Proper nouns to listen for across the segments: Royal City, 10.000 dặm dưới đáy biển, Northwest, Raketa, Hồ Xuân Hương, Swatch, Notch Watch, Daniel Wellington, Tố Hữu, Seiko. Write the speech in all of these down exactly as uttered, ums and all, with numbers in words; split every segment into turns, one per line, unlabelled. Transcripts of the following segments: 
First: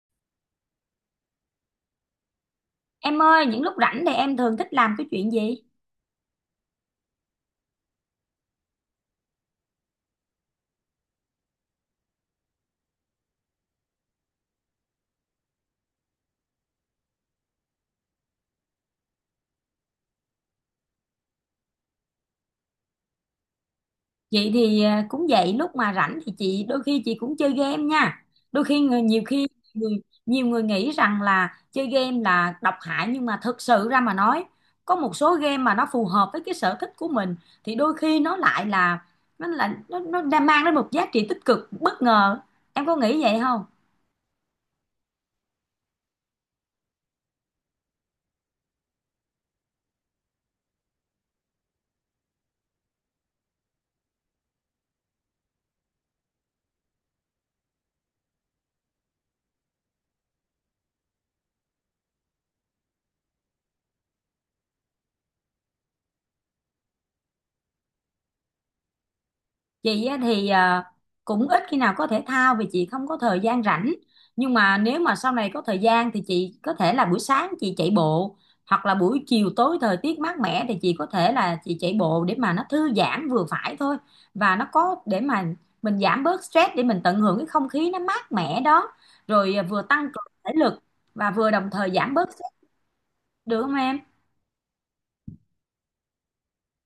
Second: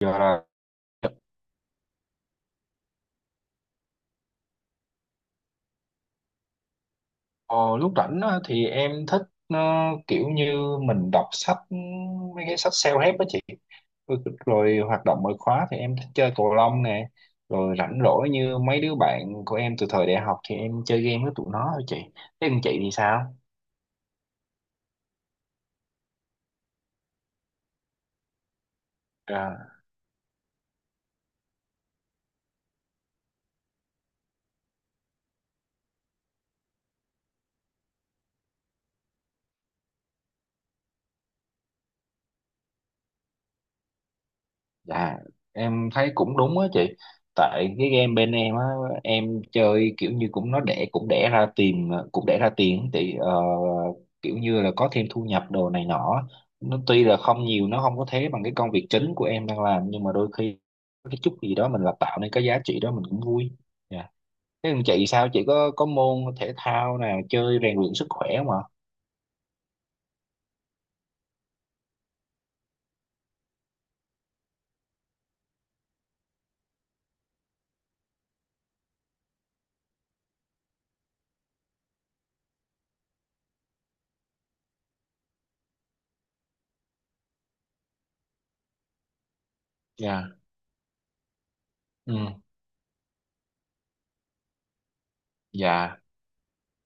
Giờ là
Em ơi, những lúc rảnh thì em thường thích làm cái chuyện gì?
ờ, lúc rảnh á, thì em thích ờ, kiểu như mình đọc sách mấy cái sách self-help đó chị. rồi, rồi hoạt động ngoại khóa thì em thích chơi cầu lông nè. Rồi rảnh rỗi như mấy đứa bạn của em từ thời đại học thì em chơi game với tụi nó thôi chị. Thế còn chị thì sao?
Chị thì à, cũng vậy, lúc mà rảnh thì chị đôi khi chị cũng chơi game nha. Đôi khi người nhiều khi
À.
người, Nhiều người nghĩ rằng là chơi game là độc hại, nhưng mà thực sự ra mà nói, có một số game mà nó phù hợp với cái sở thích của mình thì đôi khi nó lại là nó là nó nó đang mang đến một giá trị tích cực bất ngờ. Em có nghĩ vậy không?
Dạ, em thấy cũng đúng á chị. Tại cái game bên em á, em chơi kiểu như cũng nó đẻ cũng đẻ ra tiền cũng đẻ ra tiền thì ờ, kiểu như là có thêm thu nhập đồ này nọ. Nó tuy là không nhiều, nó không có thế bằng cái công việc chính của em đang làm, nhưng mà đôi khi có cái chút gì đó mình là tạo nên cái giá trị đó, mình cũng vui. Dạ. Thế còn chị sao? Chị có có môn thể thao nào chơi rèn luyện sức khỏe không ạ?
Chị á thì à, cũng ít khi nào có thể thao vì chị không có thời gian rảnh, nhưng mà nếu mà sau này có thời gian thì chị có thể là buổi sáng chị chạy bộ, hoặc là buổi chiều tối thời tiết mát mẻ thì chị có thể là chị chạy bộ để mà nó thư giãn vừa phải thôi, và nó có để mà mình giảm bớt stress, để mình tận hưởng cái không khí nó mát mẻ đó, rồi à, vừa tăng
Dạ.
cường thể lực và vừa đồng thời giảm
Ừ.
bớt stress, được không em?
Dạ.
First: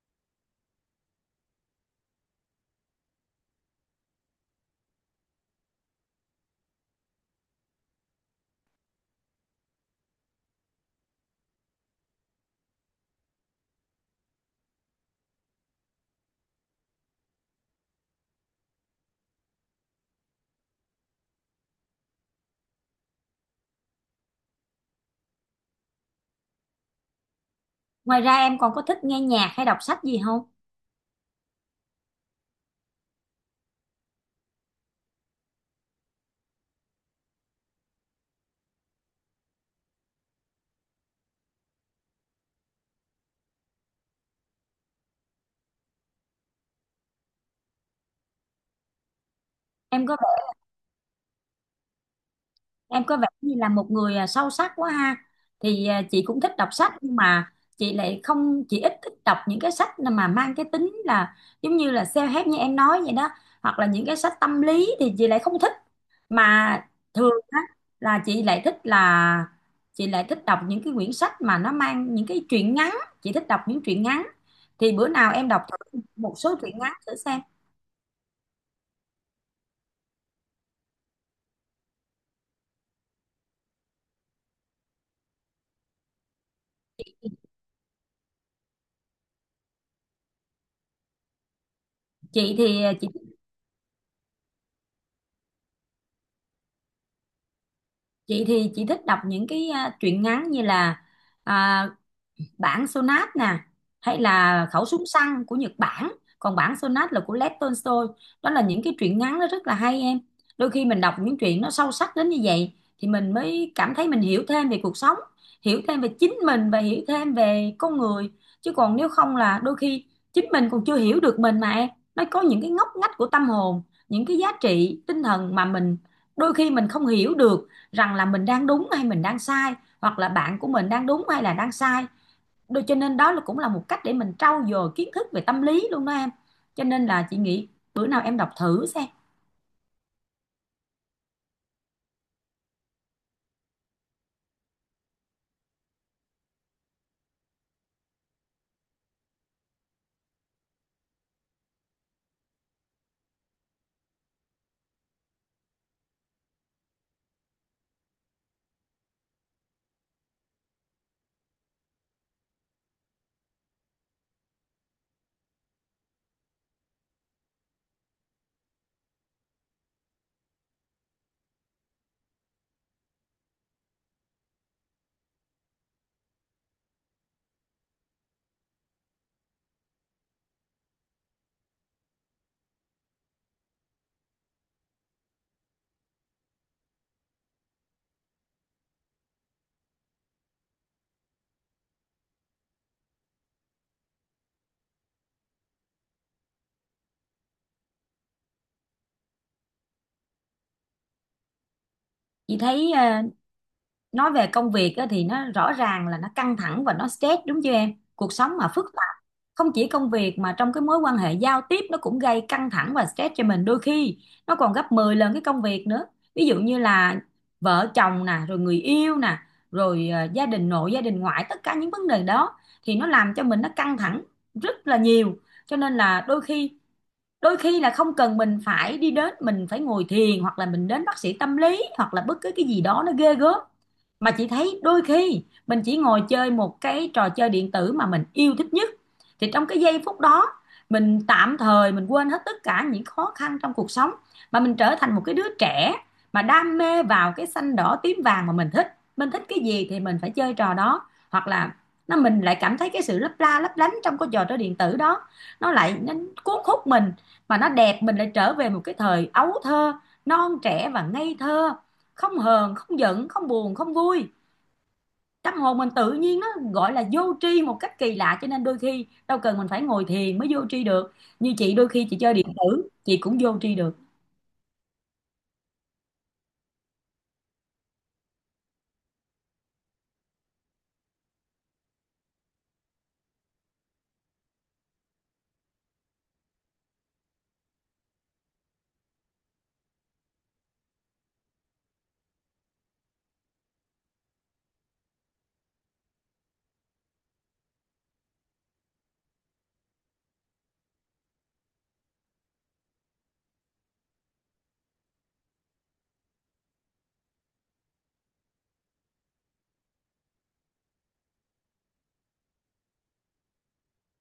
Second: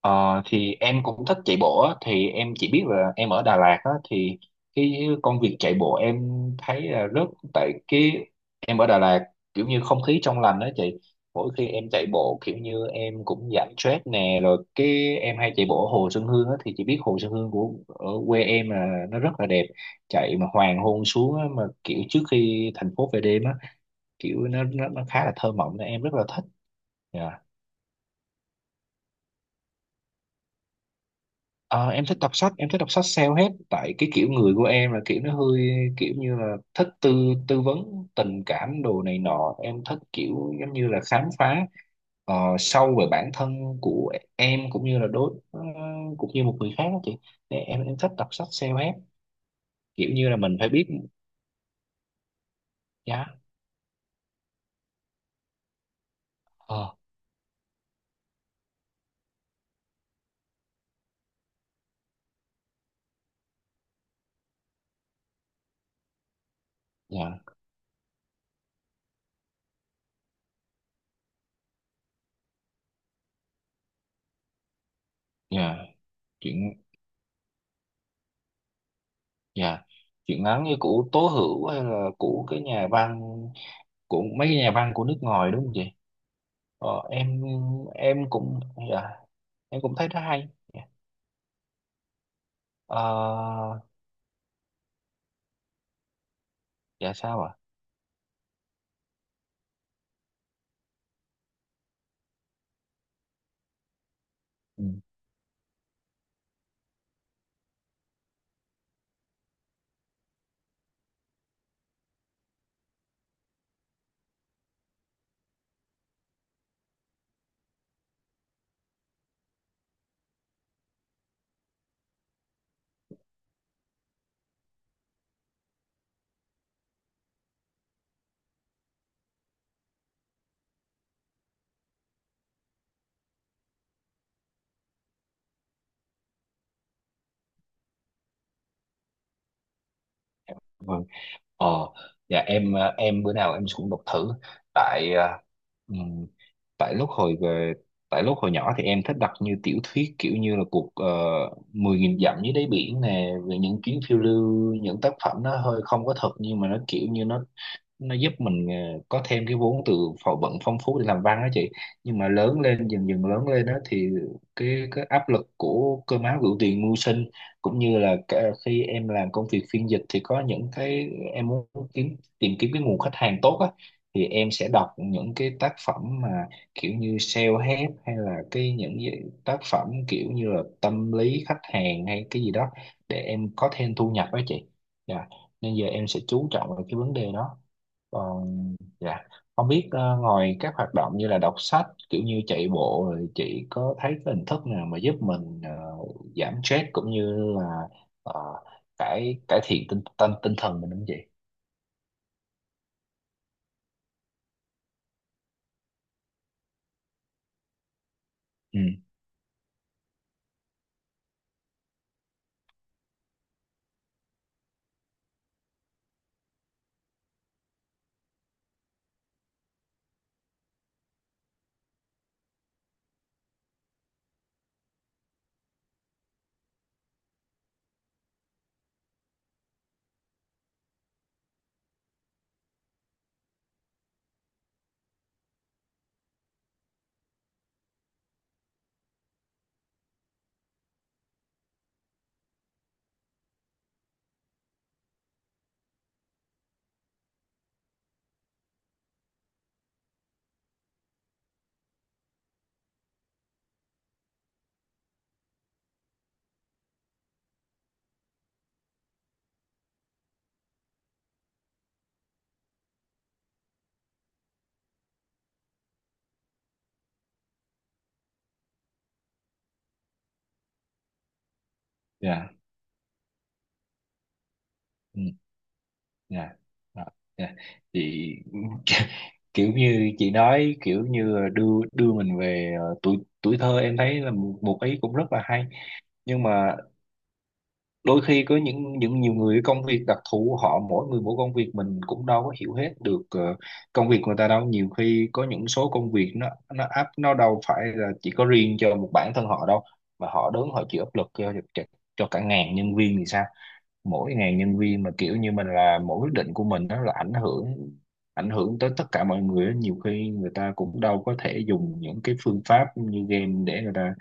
Ờ, thì em cũng thích chạy bộ á, thì em chỉ biết là em ở Đà Lạt á, thì cái công việc chạy bộ em thấy là rất. Tại cái em ở Đà Lạt, kiểu như không khí trong lành đó chị. Mỗi khi em chạy bộ kiểu như em cũng giảm stress nè, rồi cái em hay chạy bộ ở Hồ Xuân Hương á, thì chị biết Hồ Xuân Hương của ở quê em là nó rất là đẹp. Chạy mà hoàng hôn xuống á, mà kiểu trước khi thành phố về đêm á, kiểu nó nó, nó khá là thơ mộng nên em rất là thích. Dạ.
Ngoài ra em còn có thích nghe nhạc hay đọc sách gì không?
Ờ, em thích đọc sách, em thích đọc sách self-help, tại cái kiểu người của em là kiểu nó hơi kiểu như là thích tư tư vấn tình cảm đồ này nọ. Em thích kiểu giống như là khám phá ờ, sâu về bản thân của em, cũng như là đối ờ, cũng như một người khác đó chị. Nè, em em thích đọc sách self-help,
em
kiểu
có
như là mình phải biết
Em có vẻ
giá.
như là một người à, sâu sắc quá ha. Thì à, chị cũng thích đọc sách,
ờ
nhưng mà chị lại không chị ít thích đọc những cái sách mà mang cái tính là giống như là self-help như em nói vậy đó, hoặc là những cái sách tâm lý thì chị lại không thích. Mà thường
dạ,
á là chị lại thích là chị lại thích đọc những cái quyển sách mà nó mang những cái truyện ngắn, chị thích đọc những truyện ngắn. Thì bữa nào em đọc
dạ.
thử một số
chuyện
truyện ngắn thử xem.
dạ Chuyện ngắn như của Tố Hữu, hay là của cái nhà văn, của mấy cái nhà văn của nước ngoài, đúng không chị? Ờ, em em cũng, dạ, em cũng thấy nó hay. Dạ.
Chị thì à, chị
Ờ, dạ, sao ạ?
chị thì chị thích đọc những cái à, truyện ngắn như là à, bản Sonat nè, hay là khẩu
Ừ,
súng săn của Nhật Bản, còn bản Sonat là của Lev Tolstoy. Đó là những cái truyện ngắn nó rất là hay em. Đôi khi mình đọc những truyện nó sâu sắc đến như vậy thì mình mới cảm thấy mình hiểu thêm về cuộc sống, hiểu thêm về chính mình và hiểu thêm về con người. Chứ còn nếu không là đôi khi chính mình còn chưa hiểu được mình mà em, nó có những cái ngóc ngách của tâm hồn, những cái giá trị tinh thần mà mình đôi khi mình không hiểu được rằng là mình đang đúng hay mình đang sai, hoặc là bạn của mình đang đúng hay là đang sai. Đôi- cho nên đó là cũng là một cách để mình trau dồi kiến thức về tâm lý luôn đó em. Cho nên là chị nghĩ bữa nào em đọc thử xem.
vâng. ờ dạ. Em, ờ, em bữa nào em cũng đọc thử. Tại ờ, ừm, tại lúc hồi về tại lúc hồi nhỏ thì em thích đọc như tiểu thuyết, kiểu như là cuộc, ờ, mười nghìn dặm dưới đáy biển nè, về những chuyến phiêu lưu. Những tác phẩm nó hơi không có thật, nhưng mà nó kiểu như nó nó giúp mình ờ, có thêm cái vốn từ phò vận phong phú để làm văn đó chị. Nhưng mà lớn lên, dần dần lớn lên đó, thì cái cái áp lực của cơm áo gạo tiền mưu sinh, cũng như là cả khi em làm công việc phiên dịch, thì có những cái em muốn kiếm tìm kiếm cái nguồn khách hàng tốt á, thì em sẽ đọc những cái tác phẩm mà kiểu như self-help, hay là cái những cái tác phẩm kiểu như là tâm lý khách hàng hay cái gì đó, để em có thêm thu nhập đó chị. Dạ. Nên giờ em sẽ chú trọng vào cái vấn đề đó. Còn, dạ, không biết ờ, ngoài các hoạt động như là đọc sách, kiểu như chạy bộ, rồi chị có thấy cái hình thức nào mà giúp mình ờ, giảm stress, cũng như là ờ, cải cải thiện tinh tinh tinh thần mình không chị?
Chị thấy ờ, nói về công việc á, thì nó rõ ràng là nó căng thẳng và nó stress đúng chưa em, cuộc sống mà
Ừ.
phức tạp, không chỉ công việc mà trong cái mối quan hệ giao tiếp nó cũng gây căng thẳng và stress cho mình, đôi khi nó còn gấp mười lần cái công việc nữa. Ví dụ như là vợ chồng nè, rồi người yêu nè, rồi ờ, gia đình nội gia đình ngoại, tất cả những vấn đề đó thì nó làm cho mình nó căng thẳng rất là nhiều. Cho nên là đôi khi đôi khi là không cần mình phải đi đến mình phải ngồi thiền, hoặc là mình đến bác sĩ tâm lý, hoặc là bất cứ cái gì đó nó ghê gớm. Mà chị thấy đôi khi mình chỉ ngồi chơi một cái trò chơi điện tử mà mình yêu thích nhất, thì trong cái giây phút đó mình tạm thời mình quên hết tất cả những khó khăn trong cuộc sống, mà mình trở thành một cái đứa trẻ, mà đam mê vào cái xanh đỏ tím vàng mà mình thích, mình thích cái gì thì mình phải chơi trò đó. Hoặc là nó mình lại cảm thấy cái sự lấp la lấp lánh trong cái trò chơi điện tử đó, nó lại nó cuốn hút mình, mà nó đẹp, mình lại trở về một cái thời ấu thơ non trẻ và ngây thơ, không hờn không giận không buồn không vui, tâm hồn mình tự nhiên nó gọi là vô tri một cách kỳ lạ. Cho nên đôi khi đâu cần mình phải ngồi thiền mới vô tri được, như chị đôi khi chị chơi điện
Dạ.
tử chị cũng vô tri được.
Ừ. Dạ. Đó, dạ chị. Kiểu như chị nói kiểu như đưa đưa mình về ờ, tuổi, tuổi thơ, em thấy là một, một ý cũng rất là hay. Nhưng mà đôi khi có những những nhiều người công việc đặc thù, họ mỗi người mỗi công việc, mình cũng đâu có hiểu hết được ờ, công việc người ta đâu. Nhiều khi có những số công việc nó nó áp, nó đâu phải là chỉ có riêng cho một bản thân họ đâu, mà họ đứng họ chịu áp lực cho cho, cho cả ngàn nhân viên thì sao? Mỗi ngàn nhân viên mà kiểu như mình là, mỗi quyết định của mình nó là ảnh hưởng, ảnh hưởng tới tất cả mọi người á. Nhiều khi người ta cũng đâu có thể dùng những cái phương pháp như game để người ta,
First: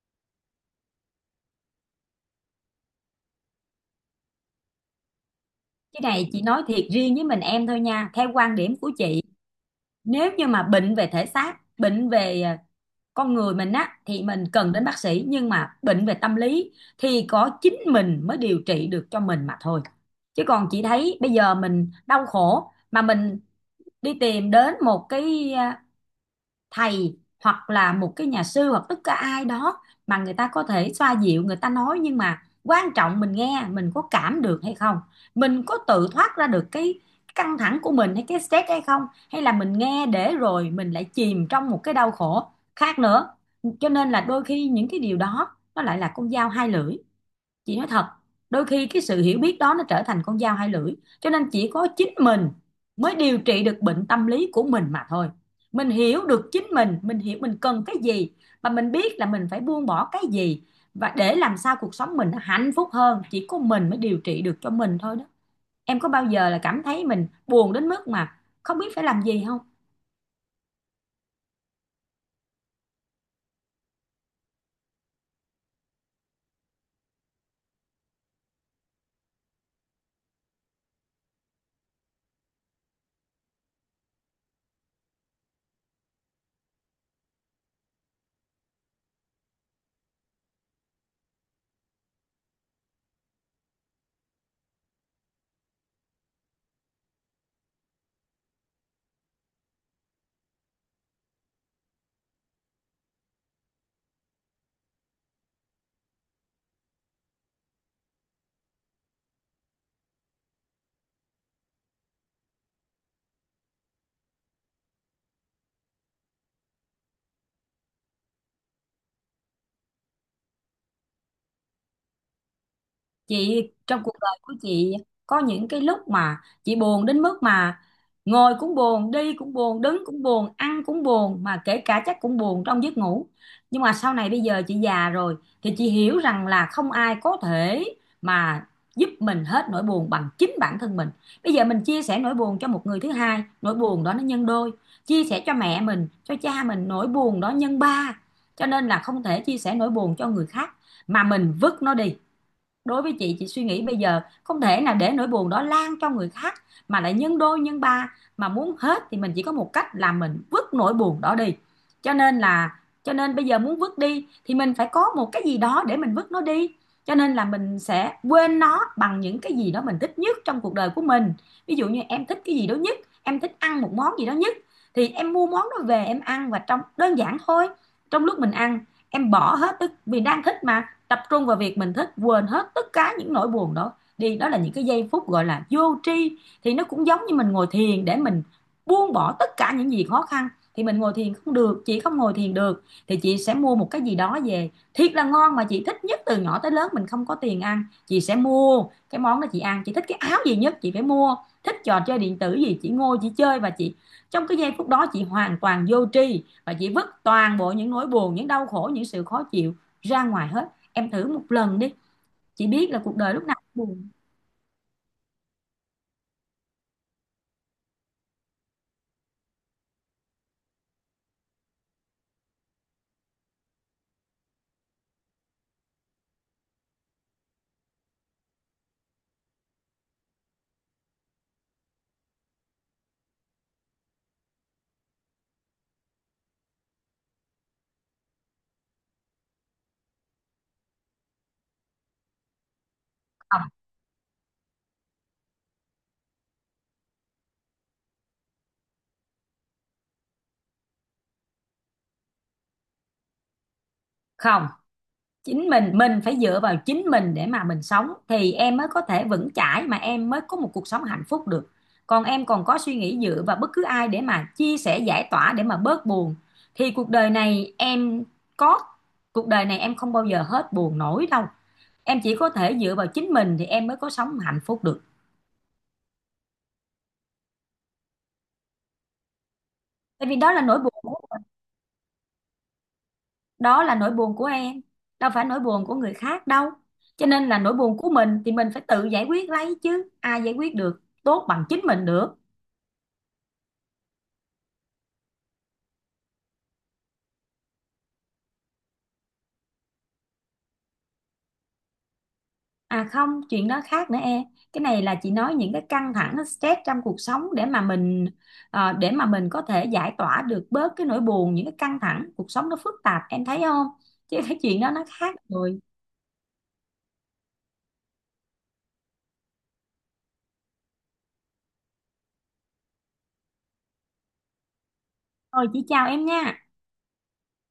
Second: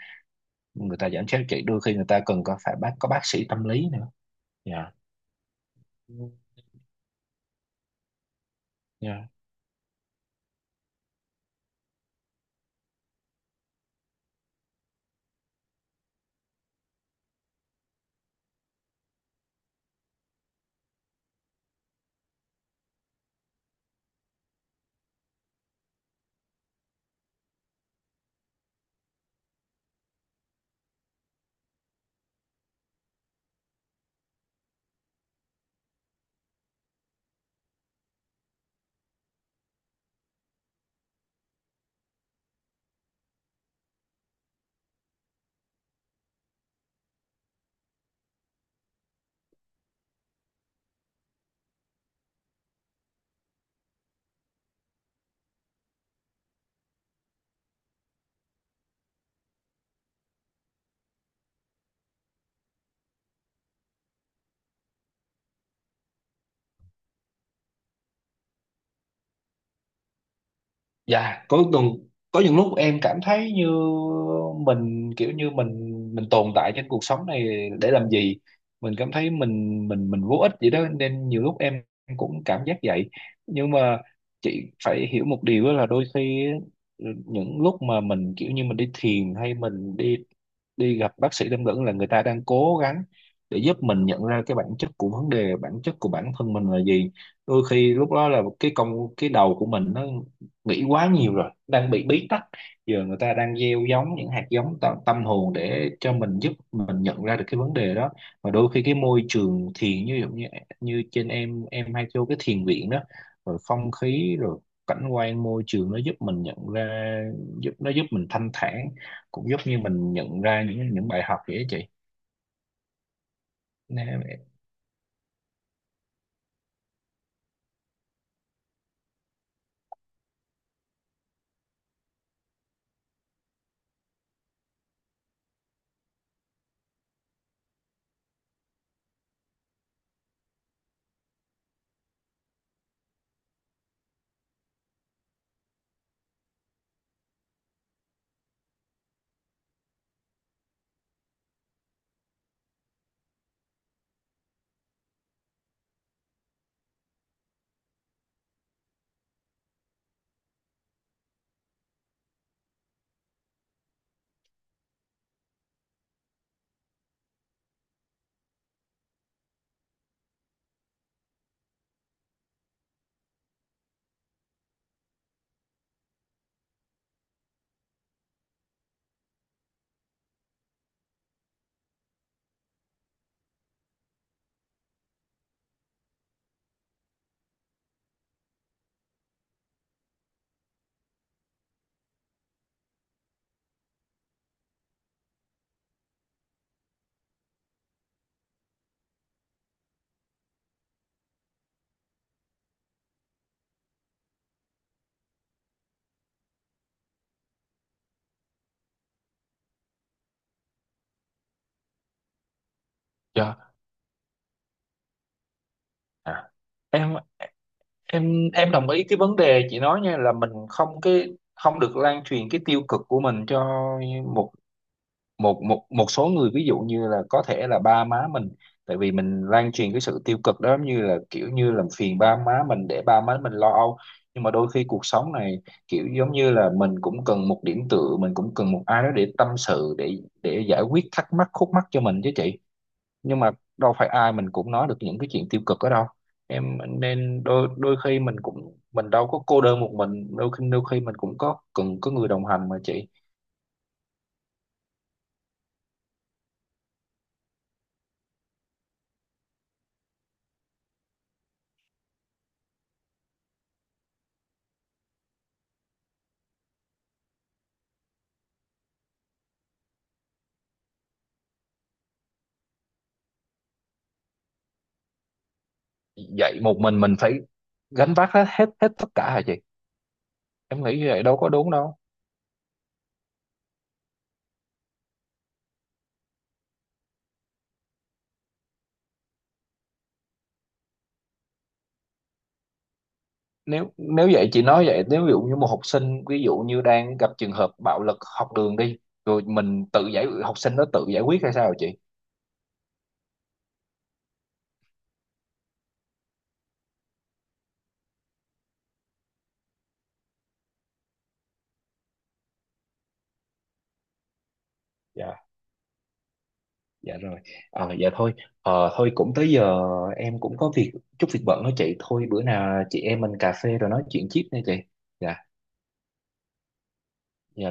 người ta giảm stress. Chỉ đôi khi người ta cần có phải bác, có bác sĩ tâm lý nữa. Dạ.
Cái này
Ừ,
chị nói thiệt riêng với mình em thôi nha, theo quan điểm của chị,
dạ.
nếu như mà bệnh về thể xác, bệnh về à, con người mình á, thì mình cần đến bác sĩ, nhưng mà bệnh về tâm lý thì có chính mình mới điều trị được cho mình mà thôi. Chứ còn chị thấy bây giờ mình đau khổ mà mình đi tìm đến một cái thầy, hoặc là một cái nhà sư, hoặc tất cả ai đó, mà người ta có thể xoa dịu, người ta nói nhưng mà quan trọng mình nghe mình có cảm được hay không, mình có tự thoát ra được cái căng thẳng của mình hay cái stress hay không, hay là mình nghe để rồi mình lại chìm trong một cái đau khổ khác nữa. Cho nên là đôi khi những cái điều đó nó lại là con dao hai lưỡi, chị nói thật, đôi khi cái sự hiểu biết đó nó trở thành con dao hai lưỡi. Cho nên chỉ có chính mình mới điều trị được bệnh tâm lý của mình mà thôi, mình hiểu được chính mình mình hiểu mình cần cái gì và mình biết là mình phải buông bỏ cái gì, và để làm sao cuộc sống mình nó hạnh phúc hơn, chỉ có mình mới điều trị được cho mình thôi đó. Em có bao giờ là cảm thấy mình buồn đến mức mà không biết phải làm gì không?
Dạ, có, từng có những lúc em cảm thấy như mình kiểu như mình mình tồn tại trên cuộc sống này để làm gì. Mình cảm thấy mình mình mình vô ích vậy đó, nên nhiều lúc em cũng cảm giác vậy. Nhưng mà chị phải hiểu một điều đó là, đôi khi những lúc mà mình kiểu như mình đi thiền hay mình đi đi gặp bác sĩ tâm vấn, là người ta đang cố gắng để giúp mình nhận ra cái bản chất của vấn đề, bản chất của bản thân mình là gì. Đôi khi lúc đó là cái công, cái đầu của mình nó nghĩ quá nhiều rồi, đang bị bí tắc, giờ người ta đang gieo giống những hạt giống tâm, tâm hồn để cho mình, giúp mình nhận ra được cái vấn đề đó. Và đôi khi cái môi trường thiền, như giống như, như trên, em em hay vô cái thiền viện đó, rồi không khí, rồi cảnh quan, môi trường, nó giúp mình nhận ra, giúp nó giúp mình thanh thản, cũng giúp như mình nhận ra những những bài học vậy đó chị.
Chị trong
Nên
cuộc đời
em-
của chị có những cái lúc mà chị buồn đến mức mà ngồi cũng buồn, đi cũng buồn, đứng cũng buồn, ăn cũng buồn, mà kể cả chắc cũng buồn trong giấc ngủ. Nhưng mà sau này bây giờ chị già rồi thì chị hiểu rằng là không ai có thể mà giúp mình hết nỗi buồn bằng chính bản thân mình. Bây giờ mình chia sẻ nỗi buồn cho một người thứ hai, nỗi buồn đó nó nhân đôi, chia sẻ cho mẹ mình, cho cha mình, nỗi buồn đó nhân ba. Cho nên là không thể chia sẻ nỗi buồn cho người khác mà mình vứt nó đi. Đối với chị chị suy nghĩ bây giờ không thể nào để nỗi buồn đó lan cho người khác mà lại nhân đôi nhân ba, mà muốn hết thì mình chỉ có một cách là mình vứt nỗi buồn đó đi. Cho nên là cho nên bây giờ muốn vứt đi thì mình phải có một cái gì đó để mình vứt nó đi, cho nên là mình sẽ quên nó bằng những cái gì đó mình thích nhất trong cuộc đời của mình. Ví dụ như em thích cái gì đó nhất, em thích ăn một món gì đó nhất, thì em mua món đó về em ăn, và trong đơn giản thôi, trong lúc mình ăn em bỏ hết, tức vì đang thích mà, tập trung vào việc mình thích, quên hết tất cả những nỗi buồn đó đi. Đó là những cái giây phút gọi là vô tri, thì nó cũng giống như mình ngồi thiền để mình buông bỏ tất cả những gì khó khăn. Thì mình ngồi thiền không được, chị không ngồi thiền được thì chị sẽ mua một cái gì đó về thiệt là ngon mà chị thích nhất, từ nhỏ tới lớn mình không có tiền ăn chị sẽ mua cái món đó chị ăn, chị thích cái áo gì nhất chị phải mua, thích trò chơi điện tử gì chị ngồi chị chơi, và chị trong cái giây phút đó chị hoàn toàn vô tri và chị vứt toàn bộ những nỗi buồn, những đau khổ, những sự khó chịu ra ngoài hết. Em thử một lần đi. Chị biết là cuộc đời lúc nào
dạ.
cũng buồn.
À. Em, em em đồng ý cái vấn đề chị nói nha, là mình không, cái không được lan truyền cái tiêu cực của mình cho một, một một một số người, ví dụ như là có thể là ba má mình. Tại vì mình lan truyền cái sự tiêu cực đó, giống như là kiểu như làm phiền ba má mình, để ba má mình lo âu. Nhưng mà đôi khi cuộc sống này, kiểu giống như là mình cũng cần một điểm tựa, mình cũng cần một ai đó để tâm sự, để để giải quyết thắc mắc khúc mắc cho mình chứ chị. Nhưng mà
Không,
đâu phải ai mình cũng nói được những cái chuyện tiêu cực ở đâu em, nên đôi đôi khi mình cũng mình đâu có cô đơn một mình. Đôi khi đôi khi mình cũng có cần có người đồng hành mà chị.
không, chính mình mình phải dựa vào chính mình để mà mình sống thì em mới có thể vững chãi, mà em mới có một cuộc sống hạnh phúc được. Còn em còn có suy nghĩ dựa vào bất cứ ai để mà chia sẻ giải tỏa để mà bớt buồn thì cuộc đời này em có cuộc đời này em không bao giờ hết buồn nổi đâu. Em chỉ có thể dựa vào chính mình thì em mới có sống hạnh phúc được.
Vậy một mình mình phải gánh vác hết hết hết tất cả hả chị?
Tại vì đó là nỗi
Em nghĩ như
buồn,
vậy đâu có đúng đâu.
đó là nỗi buồn của em, đâu phải nỗi buồn của người khác đâu, cho nên là nỗi buồn của mình thì mình phải tự giải quyết lấy, chứ ai giải quyết được tốt bằng chính mình được.
Nếu nếu vậy chị nói vậy, nếu ví dụ như một học sinh, ví dụ như đang gặp trường hợp bạo lực học đường đi, rồi mình tự giải, học sinh nó tự giải quyết hay sao hả chị?
À không, chuyện đó khác nữa em, cái này là chị nói những cái căng thẳng, cái stress trong cuộc sống để mà mình ờ, để mà mình có thể giải tỏa được bớt cái nỗi buồn, những cái căng thẳng cuộc sống nó phức tạp em thấy không, chứ cái chuyện đó nó khác
Dạ.
rồi.
Dạ rồi. Ờ, dạ thôi. Ờ, thôi cũng tới giờ, em cũng có việc, chút việc bận đó chị. Thôi bữa nào chị em mình cà phê rồi nói chuyện tiếp nha chị. Dạ.
Thôi chị chào em nha.
Dạ.